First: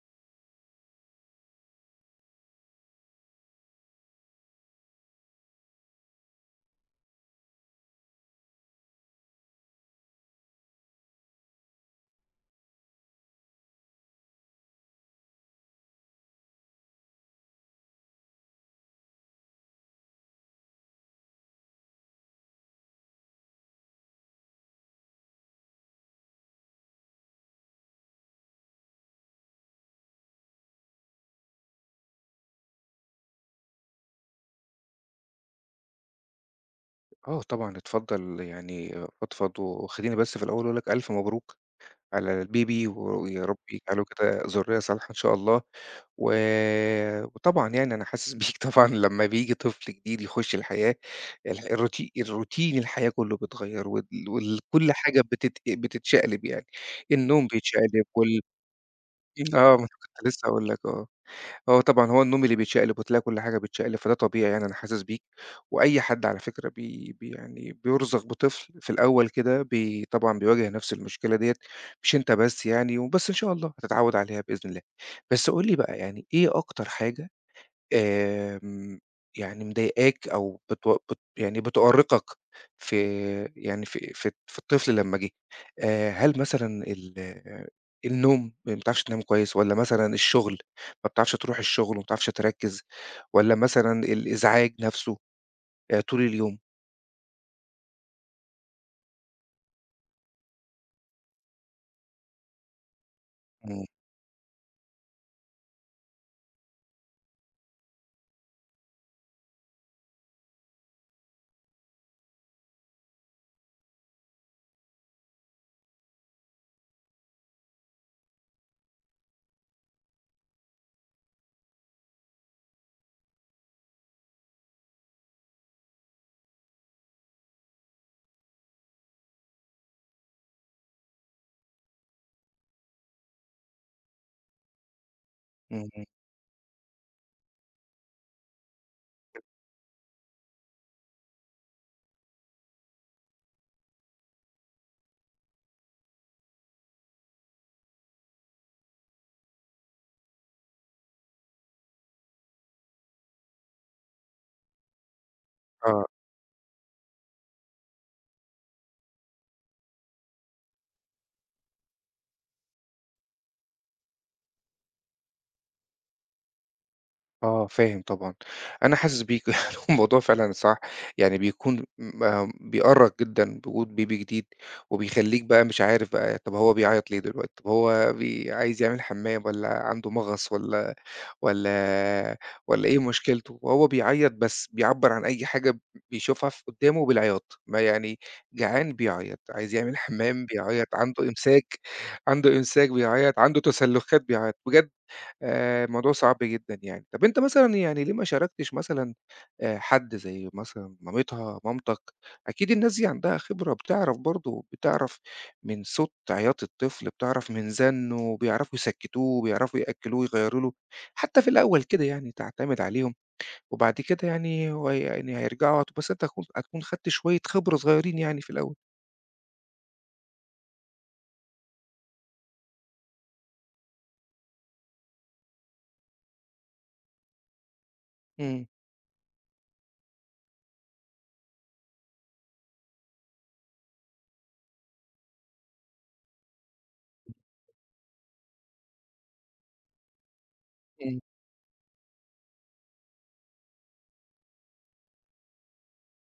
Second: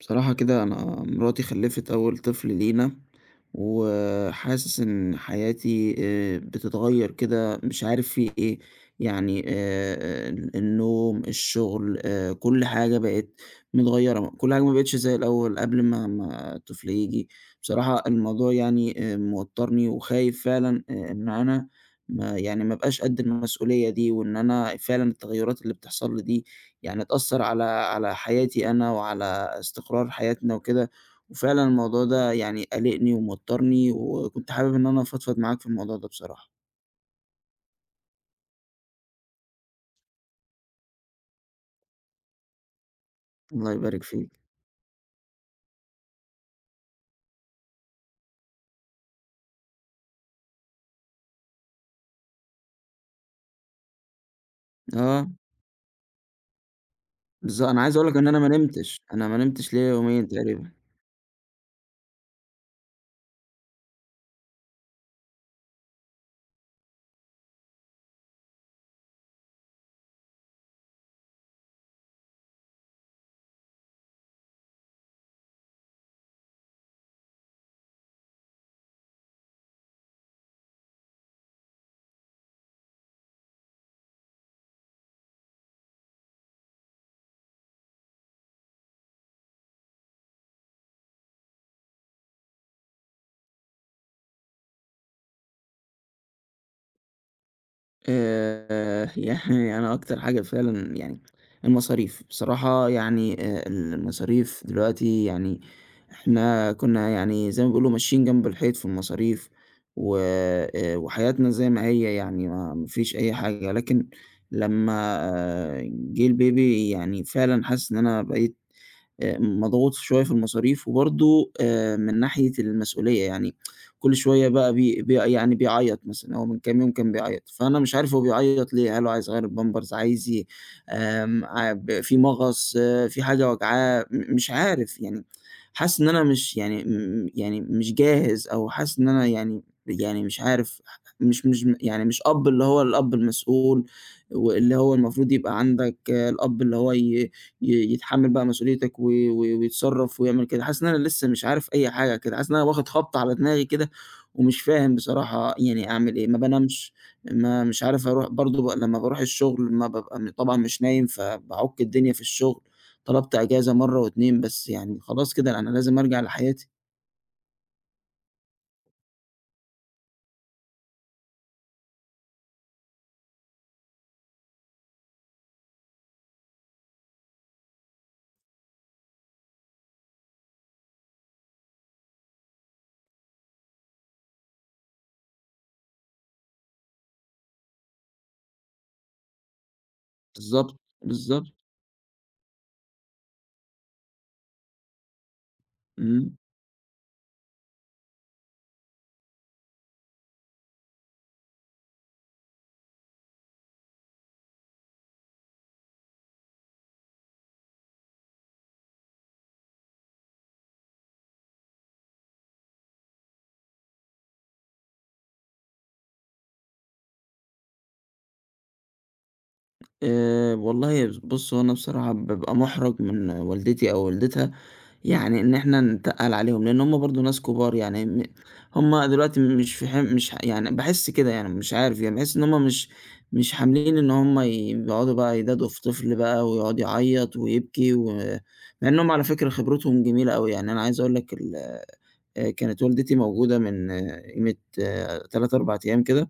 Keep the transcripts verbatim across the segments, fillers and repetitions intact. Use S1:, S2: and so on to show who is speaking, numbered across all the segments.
S1: بصراحة كده أنا مراتي خلّفت أول طفل لينا، وحاسس إن حياتي آآ بتتغيّر كده مش عارف في إيه، يعني آآ ال النوم، الشغل، آآ كل حاجة بقت متغيّرة، كل حاجة ما بقتش زي الأول قبل ما ما الطفل ييجي، بصراحة الموضوع يعني آآ موتّرني وخايف فعلًا آآ إن أنا ما يعني ما أبقاش قد المسؤولية دي، وإن أنا فعلًا التغيّرات اللي بتحصل لي دي يعني اتأثّر على على حياتي أنا وعلى استقرار حياتنا وكده، وفعلًا الموضوع ده يعني قلقني وموتّرني، وكنت حابب إن أنا أفضفض معاك في الموضوع ده بصراحة.
S2: آه طبعًا اتفضّل يعني فضفض وخلّيني بس في الأول أقول لك ألف مبروك على الBaby ويا رب
S1: الله يبارك
S2: يجعله
S1: فيك.
S2: كده ذُريّة صالحة إن شاء الله، و وطبعًا يعني أنا حاسس بيك طبعًا لمّا بييجي طفل جديد يخُش الحياة الح الروتي الروتين الحياة كُلّه بيتغيّر وال وال كل حاجة
S1: آه،
S2: بتت بتتشقلب يعني، النوم
S1: بالض أنا عايز
S2: بيتشقلب
S1: أقول لك إن أنا
S2: وال
S1: ما نمتش، أنا ما نمتش
S2: آه ما أنا
S1: ليّا
S2: كنت
S1: يومين
S2: لسه هاقول
S1: تقريبًا.
S2: لك آه. آه طبعًا، هو النوم اللي بيتشقلب وتلاقي كل حاجة بتتشقلب، فده طبيعي يعني أنا حاسس بيك، وأي حد على فكرة بي بي يعني بيُرزق بطفل في الأول كده بي طبعًا بيواجه نفس المشكلة ديّة، مش أنت بس يعني، وبس إن شاء الله هتتعوّد عليها بإذن الله. بس قُل لي بقى يعني إيه أكتر حاجة آمم، يعني مضايقاك أو بتو بت يعني بتؤرقك في يعني في في في الطفل لمّا جه، آآ، هل مثلًا ال النوم ما بتعرفش تنام كويس، والّا مثلًا الشغل ما بتعرفش تروح الشغل وما بتعرفش تركّز، والّا مثلًا الإزعاج نفسه آآ، طول اليوم؟
S1: آآ يعني أنا أكتر حاجة فعلًا يعني المصاريف، بصراحة يعني آآ
S2: إمم،
S1: المصاريف دلوقتي يعني إحنا كُنّا يعني زي ما بيقولوا ماشيين جنب الحيط في المصاريف و آآ وحياتنا زي ما هي يعني ما ما فيش أي حاجة، لكن لمّا آه، جِه الBaby يعني فعلًا حاسس إن أنا بقيت آآ مضغوط شوية في المصاريف وبرضه آآ من ناحية المسؤولية، يعني كل شوية بقى بي بي يعني بيعيّط مثلًا، هو من كام يوم كان بيعيّط، فأنا مش عارف هو بيعيّط ليه، هل هو عايز يغيّر الpampers عايز ي آمم، ع ب في مغص، آه، في حاجة واجعاه، م مش عارف يعني، حاسس
S2: إمم،
S1: إن أنا مش يعني م يعني مش جاهز أو حاسس إن أنا يعني يعني مش عارف مش مش يعني مش أب اللي هو الأب المسؤول، واللي هو المفروض يبقى عندك آه، الأب اللي هو ي ي يتحمّل بقى مسؤوليتك و و ويتصرّف ويعمل كده، حاسس إن أنا لسه مش عارف أي حاجة كده، حاسس إن أنا واخد خبطة على دماغي كده ومش فاهم بصراحة يعني
S2: آه.
S1: أعمل إيه، ما بانامش، ما مش عارف أروح برضه ب لمّا باروح الشغل ما بابقى م طبعًا مش نايم، فباعُك الدنيا في الشغل، طلبت إجازة مرّة و2 بس يعني خلاص كده أنا لازم أرجع لحياتي.
S2: آه، فاهم طبعًا، أنا حاسس بيك يعني الموضوع فعلًا صح، يعني بيكون م آه بيأرّق جدًا بوجود بيبي جديد، وبيخلّيك بقى مش عارف بقى طب هو بيعيط ليه دلوقتي، طب هو بي عايز يعمل حمام والّا عنده مغص والّا والّا والّا إيه مشكلته، وهو بيعيط بس بيعبّر عن أي حاجة بيشوفها ف قدّامه بالعياط، ما يعني جعان بيعيط، عايز يعمل حمام
S1: بالضبط،
S2: بيعيط، عنده
S1: بالضبط،
S2: إمساك عنده إمساك بيعيط، عنده تسلخات بيعيط، بجد آآ الموضوع
S1: إمم.
S2: صعب جدًا يعني. طب أنت مثلًا يعني ليه ما شاركتش مثلًا آآ حد زي مثلًا مامتها، مامتك؟ أكيد الناس دي عندها خبرة، بتعرف برضه بتعرف من صوت عياط الطفل، بتعرف من زنّه، بيعرفوا يسكّتوه، بيعرفوا يأكّلوه، يغيّروا له، حتى في الأول كده يعني تعتمد عليهم، وبعد كده يعني هو يعني هيرجعوا هت بس أنت هتكون هتكون خدت شوية خبرة صغيّرين يعني في الأول.
S1: آآ والله بُص، هو أنا بصراحة بابقى مُحرَج من والدتي أو والدتها يعني إن إحنا نتقّل عليهم، لإن هم برضه ناس كبار يعني م
S2: إمم.
S1: هم دلوقتي مش في حم مش ح يعني باحس كده يعني مش عارف يعني باحس إن هم مش مش حاملين إن هم ي بيقعدوا بقى يدادوا في طفل بقى ويقعد يعيّط ويبكي و مع إنهم على فكرة خبرتهم جميلة أوي، يعني أنا عايز أقول
S2: إمم.
S1: لك ال آآ كانت والدتي موجودة من آه، قيمة تلاتة، أربعة أيام كده،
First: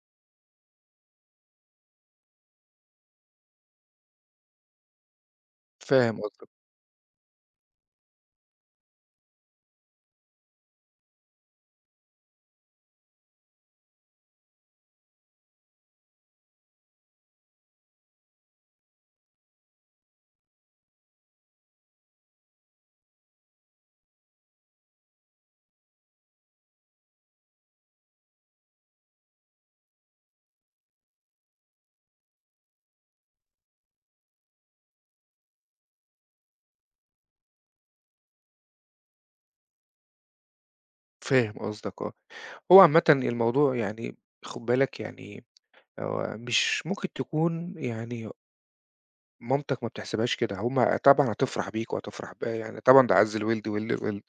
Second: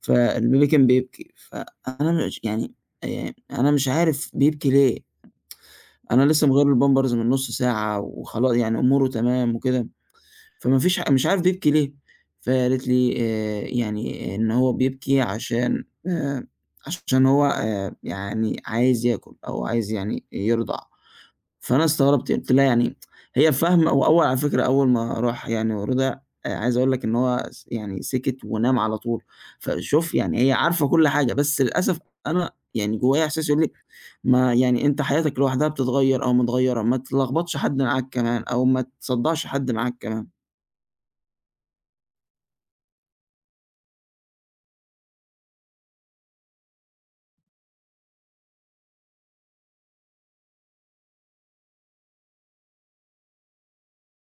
S1: فالبيبي كان بيبكي، فأنا مش يعني آآ أنا مش عارف بيبكي ليه؟
S2: فاهم
S1: أنا لسه
S2: قصدك،
S1: مغيّر له البامبرز من نُص ساعة وخلا يعني أموره تمام وكده، فما فيش ح مش عارف بيبكي ليه، فقالت لي آآ يعني إن هو بيبكي عشان آآ عشان هو آآ يعني عايز ياكل أو عايز يعني يرضع. فأنا استغربت، قُلت لها يعني هي فاهمة هو أول على فكرة أول ما راح يعني ورضع. آآ عايز أقول لك إن هو س يعني سكت ونام على طول، فشوف يعني هي عارفة كل حاجة، بس للأسف أنا يعني جوايا إحساس يقول لي ما يعني أنت حياتك لوحدها بتتغيّر أو متغيّرة، ما تلخبطش حد معاك كمان أو ما تصدّعش حد معاك كمان.
S2: فاهم قصدك آه. هو عامةً الموضوع يعني خُد بالك يعني هو مش ممكن تكون يعني مامتك ما بتحسبهاش كده، هُم طبعًا هتفرح بيك وهتفرح ب يعني طبعًا ده عَز الوِلد وِلد الوِلد،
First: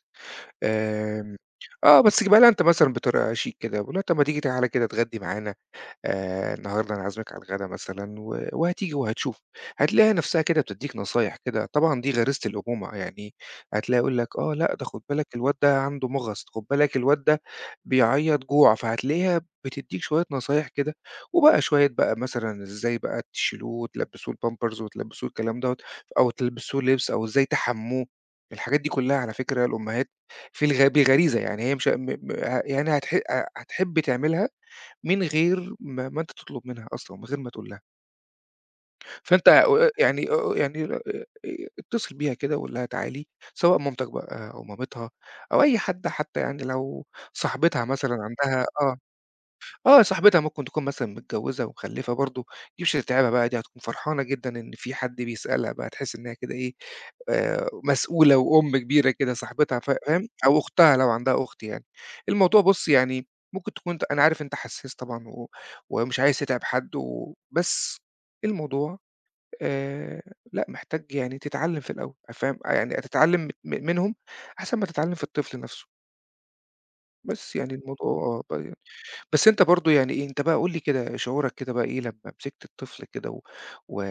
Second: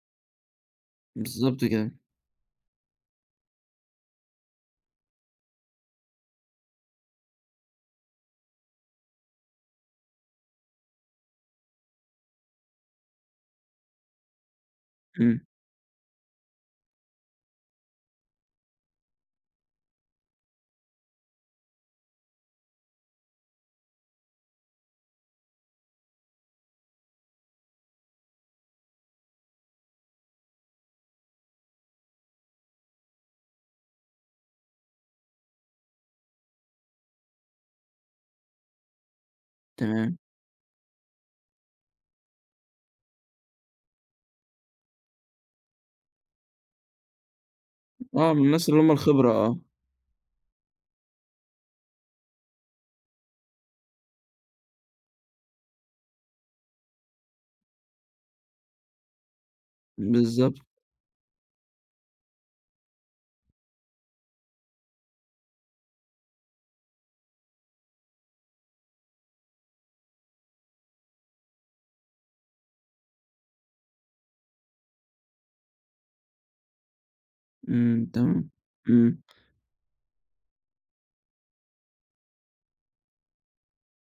S2: آمم،
S1: بالضبط كده.
S2: آه، بس جيبها لها أنت مثلًا بطريقة شيك كده، قُل لها طَب ما تيجي تعالى كده اتغدي معانا آآ النهارده أنا عازمِك على الغدا مثلًا و وهتيجي وهتشوف، هتلاقيها نفسها كده بتدّيك نصايح كده، طبعًا دي غريزة الأمومة، يعني هتلاقيها يقول لك آه لأ ده خُد بالك
S1: إمم،
S2: الواد ده عنده مغص، خُد بالك الواد ده بيعيّط جوع، فهتلاقيها بتدّيك شوية نصايح كده، وبقى شوية بقى مثلًا إزاي بقى تشيلوه وتلبّسوه الpampers وتلبّسوه الكلام دوّة، أو تلبّسوه لبس أو إزاي تحمّوه، الحاجات دي كلّها على فكرة الأمهات في الغ بغريزة يعني هي مش ه م م ه يعني هتح هتحب تعملها من غير ما ما أنت تطلب منها أصلًا، من غير ما تقول لها، فأنت آآ
S1: تمام.
S2: يعني آآ يعني آآ اتصل بيها كده وقُل لها تعالي، سواء مامتك بقى أو مامتها أو أي حد حتى يعني لو صاحبتها مثلًا
S1: آه، من
S2: عندها
S1: الناس اللي هم
S2: آه.
S1: الخبرة آه،
S2: آه، صاحبتها ممكن تكون مثلًا متجوّزة ومخلّفة برضه، دي مش هتتعبها بقى، دي هتكون فرحانة جدًا إن في حد بيسألها بقى، تحس إنها كده إيه، آآ مسؤولة وأم كبيرة كده صاحبتها ف فاهم،
S1: بالضبط.
S2: أو أختها لو عندها أخت يعني. الموضوع بُص يعني ممكن تكون أنت أنا عارف أنت حسّاس طبعًا و ومش عايز تتعب حد و بس الموضوع آآ لأ، محتاج يعني تتعلّم في الأول، فاهم، يعني تتعلّم م منهم أحسن ما تتعلّم في الطفل نَفْسه. بس يعني
S1: إمم،
S2: الموضوع آه،
S1: تمام.
S2: ب
S1: إمم.
S2: بس أنت برضه يعني إيه، أنت بقى قُل لي كده شعورك كده بقى إيه لمّا مسكت الطفل كده و و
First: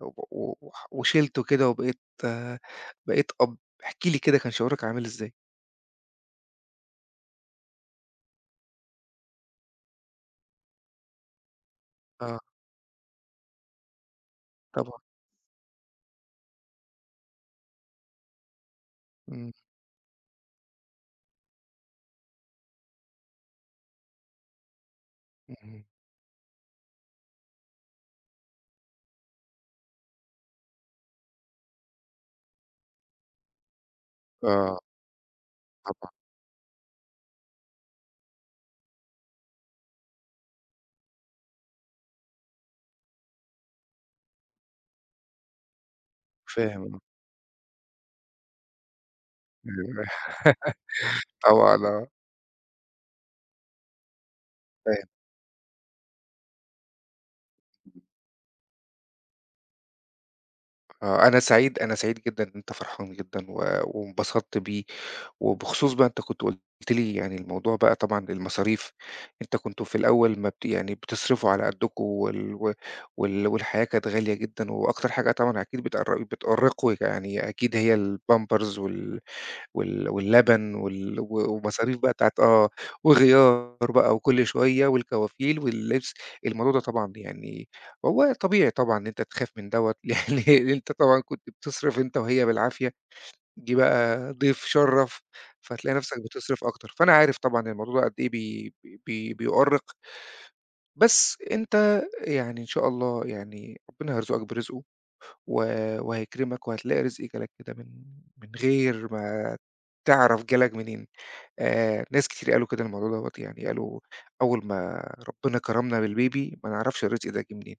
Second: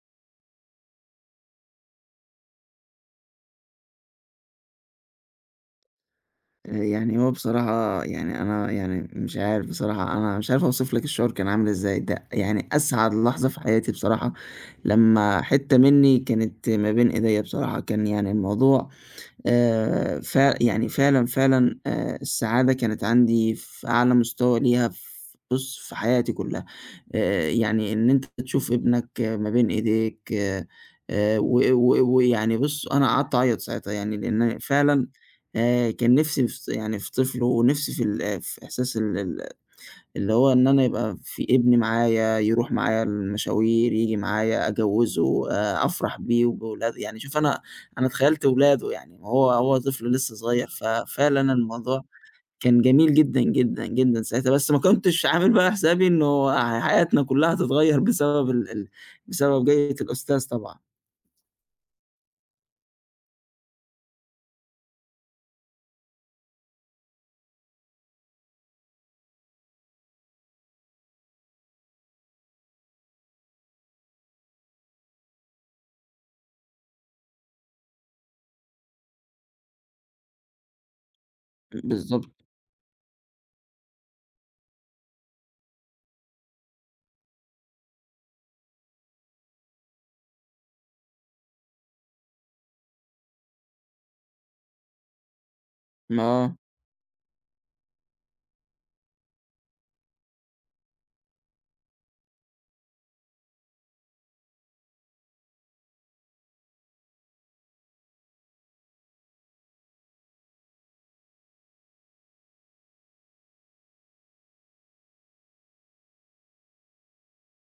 S2: و وح وشِلته كده وبقيت آه، بقيت أب، احكِ لي كده كان شعورك عامل إزاي؟
S1: آآ يعني هو بصراحة يعني أنا يعني مش عارف بصراحة، أنا مش عارف أوصف لك الشعور كان عامل إزاي، ده
S2: آه،
S1: يعني أسعد لحظة في حياتي بصراحة
S2: طبعًا.
S1: لمّا حتّة منّي كانت ما بين إيديّا بصراحة، كان يعني الموضوع
S2: إمم،
S1: آآ ف يعني فعلًا، فعلًا آآ السعادة كانت عندي في أعلى مستوى ليها ف، بُص،
S2: اهم.
S1: في حياتي كلّها. آآ يعني إن أنت تشوف ابنك آه، ما بين إيديك آآ و و ويعني بُص، أنا قعدت أعيّط ساعتها يعني لإن
S2: آه،
S1: فعلًا آآ
S2: طبعًا،
S1: كان نِفْسي في يعني في طفل ونِفْسي في ال في إحساس ال ال اللي هو إن أنا يبقى في ابني معايا، يروح معايا المشاوير، ييجي معايا، أجوّزه، آآ أفرح بيه
S2: فاهم
S1: وبولاده،
S2: آه،
S1: يعني شوف أنا أنا تخيّلت ولاده يعني، وهو هو
S2: أيوه
S1: طفل لسه صغير، ففعلًا
S2: طبعًا
S1: الموضوع
S2: آه،
S1: كان جميل جدًا، جدًا، جدًا ساعتها، بس ما
S2: فاهم.
S1: كنتش عامل بقى حسابي إنه ح حياتنا كلّها هتتغيّر بسبب ال ال بسبب جاية الأستاذ طبعًا.
S2: آه، أنا سعيد أنا سعيد جدًا إن أنت فرحان جدًا و وانبسطت بيه وبخصوص بقى أنت كنت قُلت لي يعني الموضوع بقى طبعًا المصاريف، أنت كنتم في الأول ما بت يعني بتصرفوا على قدّكم وال و وال والحياة كانت غالية جدًا، وأكتر حاجة طبعًا أكيد بتقر بتؤرّقكم يعني أكيد هي الpampers وال وال واللبن وال و ومصاريف بقى
S1: بالضبط.
S2: بتاعة آه، وغيار بقى وكل شوية والكوافيل واللبس، الموضوع ده طبعًا يعني هو طبيعي طبعًا إن أنت تخاف من دوّة، لإن أنت طبعًا كنت بتصرف أنت وهي بالعافية. جِه بقى ضيف شرّف، فتلاقي نفسك
S1: آه،
S2: بتصرف أكتر، فأنا عارف طبعًا الموضوع ده قد إيه بي بي بيؤرّق، بس أنت يعني إن شاء الله يعني ربنا هيرزقك برزقه و وهيكرمك وهتلاقي رزق جالك كده من من غير ما تعرف جالك منين، آآ ناس كتير قالوا كده الموضوع دوّة، يعني قالوا أول ما ربنا كرمنا بالbaby ما نعرفش الرزق ده جِه منين،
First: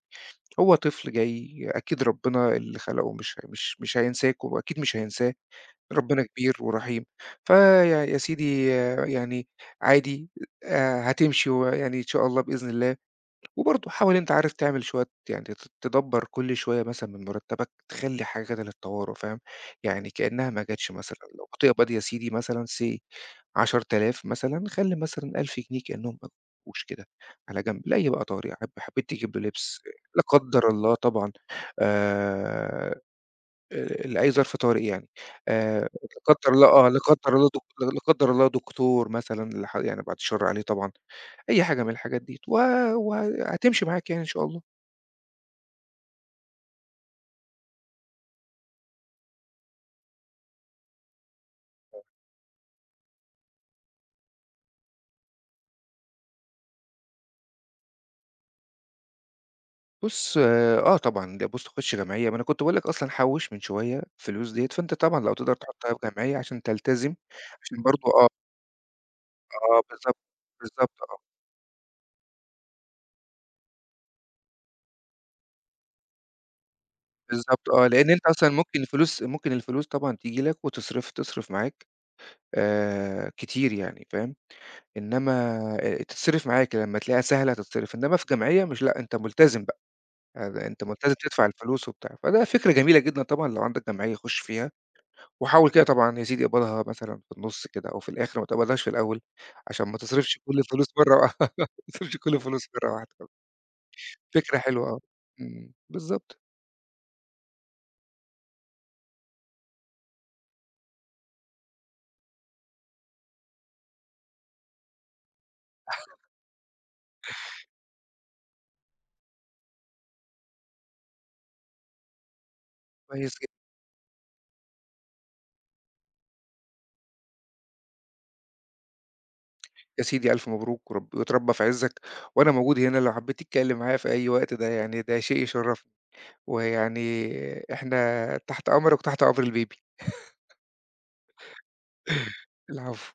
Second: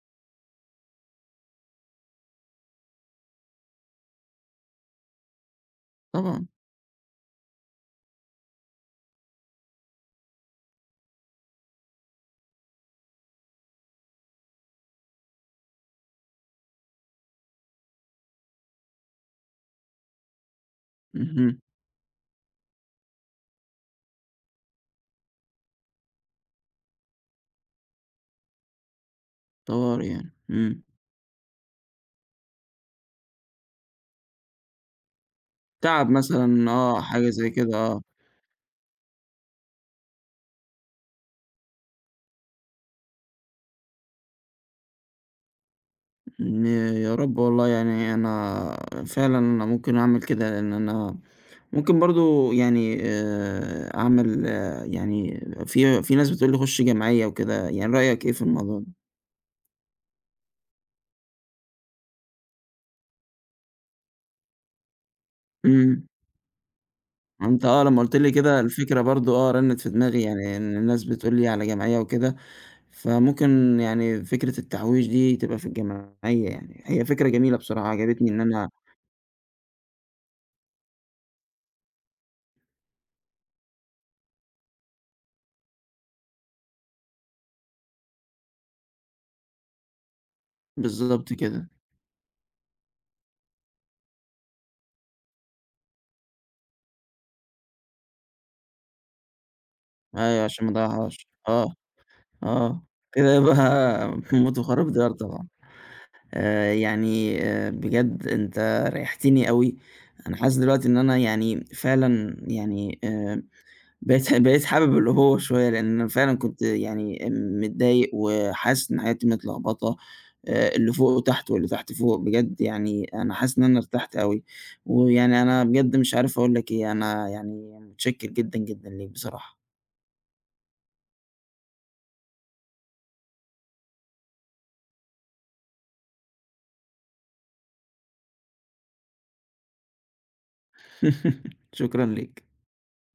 S2: هو طفل جاي أكيد ربنا اللي خلقه مش مش مش هينساك وأكيد مش هينساه. ربنا
S1: طبعًا.
S2: كبير ورحيم، فيا يا سيدي آه، يعني عادي آآ هتمشي ويعني إن شاء الله بإذن الله، وبرضه حاول أنت عارف تعمل شوية يعني ت تدبّر كل شوية مثلًا من مرتبك تخلّي حاجة كده للطوارئ فاهم، يعني كأنها ما جاتش مثلًا لو
S1: اهم.
S2: بتقبض يا سيدي مثلًا say عشرة آلاف مثلًا خلّي مثلًا ألف جنيه كأنهم ما جوش كده على جنب لأي بقى طارئ، حب حبيت تجيب له لبس،
S1: طوارئ
S2: لا
S1: يعني.
S2: قدّر
S1: إمم.
S2: الله طبعًا آآ آآ لأي ظرف طارئ يعني، آآ
S1: تعب
S2: لا قدّر الله
S1: مثلًا
S2: آه، لا
S1: آه، حاجة
S2: قدّر الله
S1: زي
S2: دك
S1: كده
S2: لا
S1: آه.
S2: قدّر الله دكتور مثلًا لح يعني بعد الشر عليه طبعًا، أي حاجة من الحاجات ديّة، و وهتمشي معاك يعني إن شاء الله.
S1: إن يا رب والله يعني أنا فعلًا أنا ممكن أعمل كده، لإن أنا ممكن برضه يعني آآ أعمل آه، يعني في في ناس بتقول لي خُش جمعية وكده، يعني رأيك إيه في الموضوع ده؟
S2: بُص آه طبعًا، ده بُص خُش جمعية، ما أنا كنت باقول لك أصلًا حوّش من شوية الفلوس ديّة، فأنت طبعًا لو تقدر تحطها
S1: إمم.
S2: في جمعية عشان تلتزم،
S1: أنت
S2: عشان
S1: آه، لمّا
S2: برضه
S1: قُلت
S2: آه،
S1: لي كده الفكرة برضه آه، رنِّت
S2: آه
S1: في
S2: بالضبط،
S1: دماغي يعني إن
S2: بالضبط
S1: الناس
S2: آه،
S1: بتقول لي على جمعية وكده، فممكن يعني فكرة التحويش دي تبقى في الجمعية يعني، هي فكرة جميلة
S2: بالضبط
S1: بصراحة
S2: آه، لإن أنت
S1: عجبتني إن
S2: أصلًا
S1: أنا
S2: ممكن الفلوس ممكن الفلوس طبعًا تيجي لك وتصرف تصرف معاك آآ كتير يعني، فاهم؟ إنما آآ تتصرف معاك، لمّا تلاقيها سهلة هتتصرف، إنما في جمعية مش لأ، أنت ملتزم بقى، يعني أنت ملتزم
S1: بالضبط
S2: تدفع
S1: كده،
S2: الفلوس وبتاع، فده فكرة جميلة جدًا طبعًا لو عندك جمعية خُش فيها، وحاول كده طبعًا يا سيدي اقبضها مثلًا في النُص كده أو في الآخر، ما تقبضهاش في الأول، عشان ما تصرفش
S1: أيوه
S2: كل
S1: عشان ما
S2: الفلوس مرّة وا
S1: أضيّعهاش،
S2: ما
S1: آه.
S2: تصرفش كل الفلوس
S1: آه،
S2: مرّة واحدة،
S1: كده يبقى موت
S2: فكرة حلوة
S1: وخراب
S2: آه،
S1: ديار طبعًا.
S2: إمم، بالضبط،
S1: آآ، يعني آآ، بجد أنت ريحتني أوي، أنا حاسس دلوقتي إن أنا يعني فعلًا يعني آآ، بقيت بقيت حابب الأبوة شوية، لأن أنا فعلًا كنت يعني متضايق وحاسس إن حياتي متلخبطة، آآ، اللي فوق وتحت واللي تحت فوق، بجد يعني
S2: كويس
S1: أنا حاسس
S2: جدًا،
S1: إن أنا ارتحت أوي، ويعني أنا بجد مش عارف أقول لك إيه، أنا يعني متشكر جدًا، جدًا ليك بصراحة.
S2: يا سيدي ألف مبروك ورب وتربّى في عزّك، وأنا موجود هنا لو حبيت تتكلم معايا في أي وقت، ده يعني ده شيء يشرّفني. ويعني إحنا تحت أمرك وتحت أمر الBaby
S1: شكرًا ليك.
S2: العفو.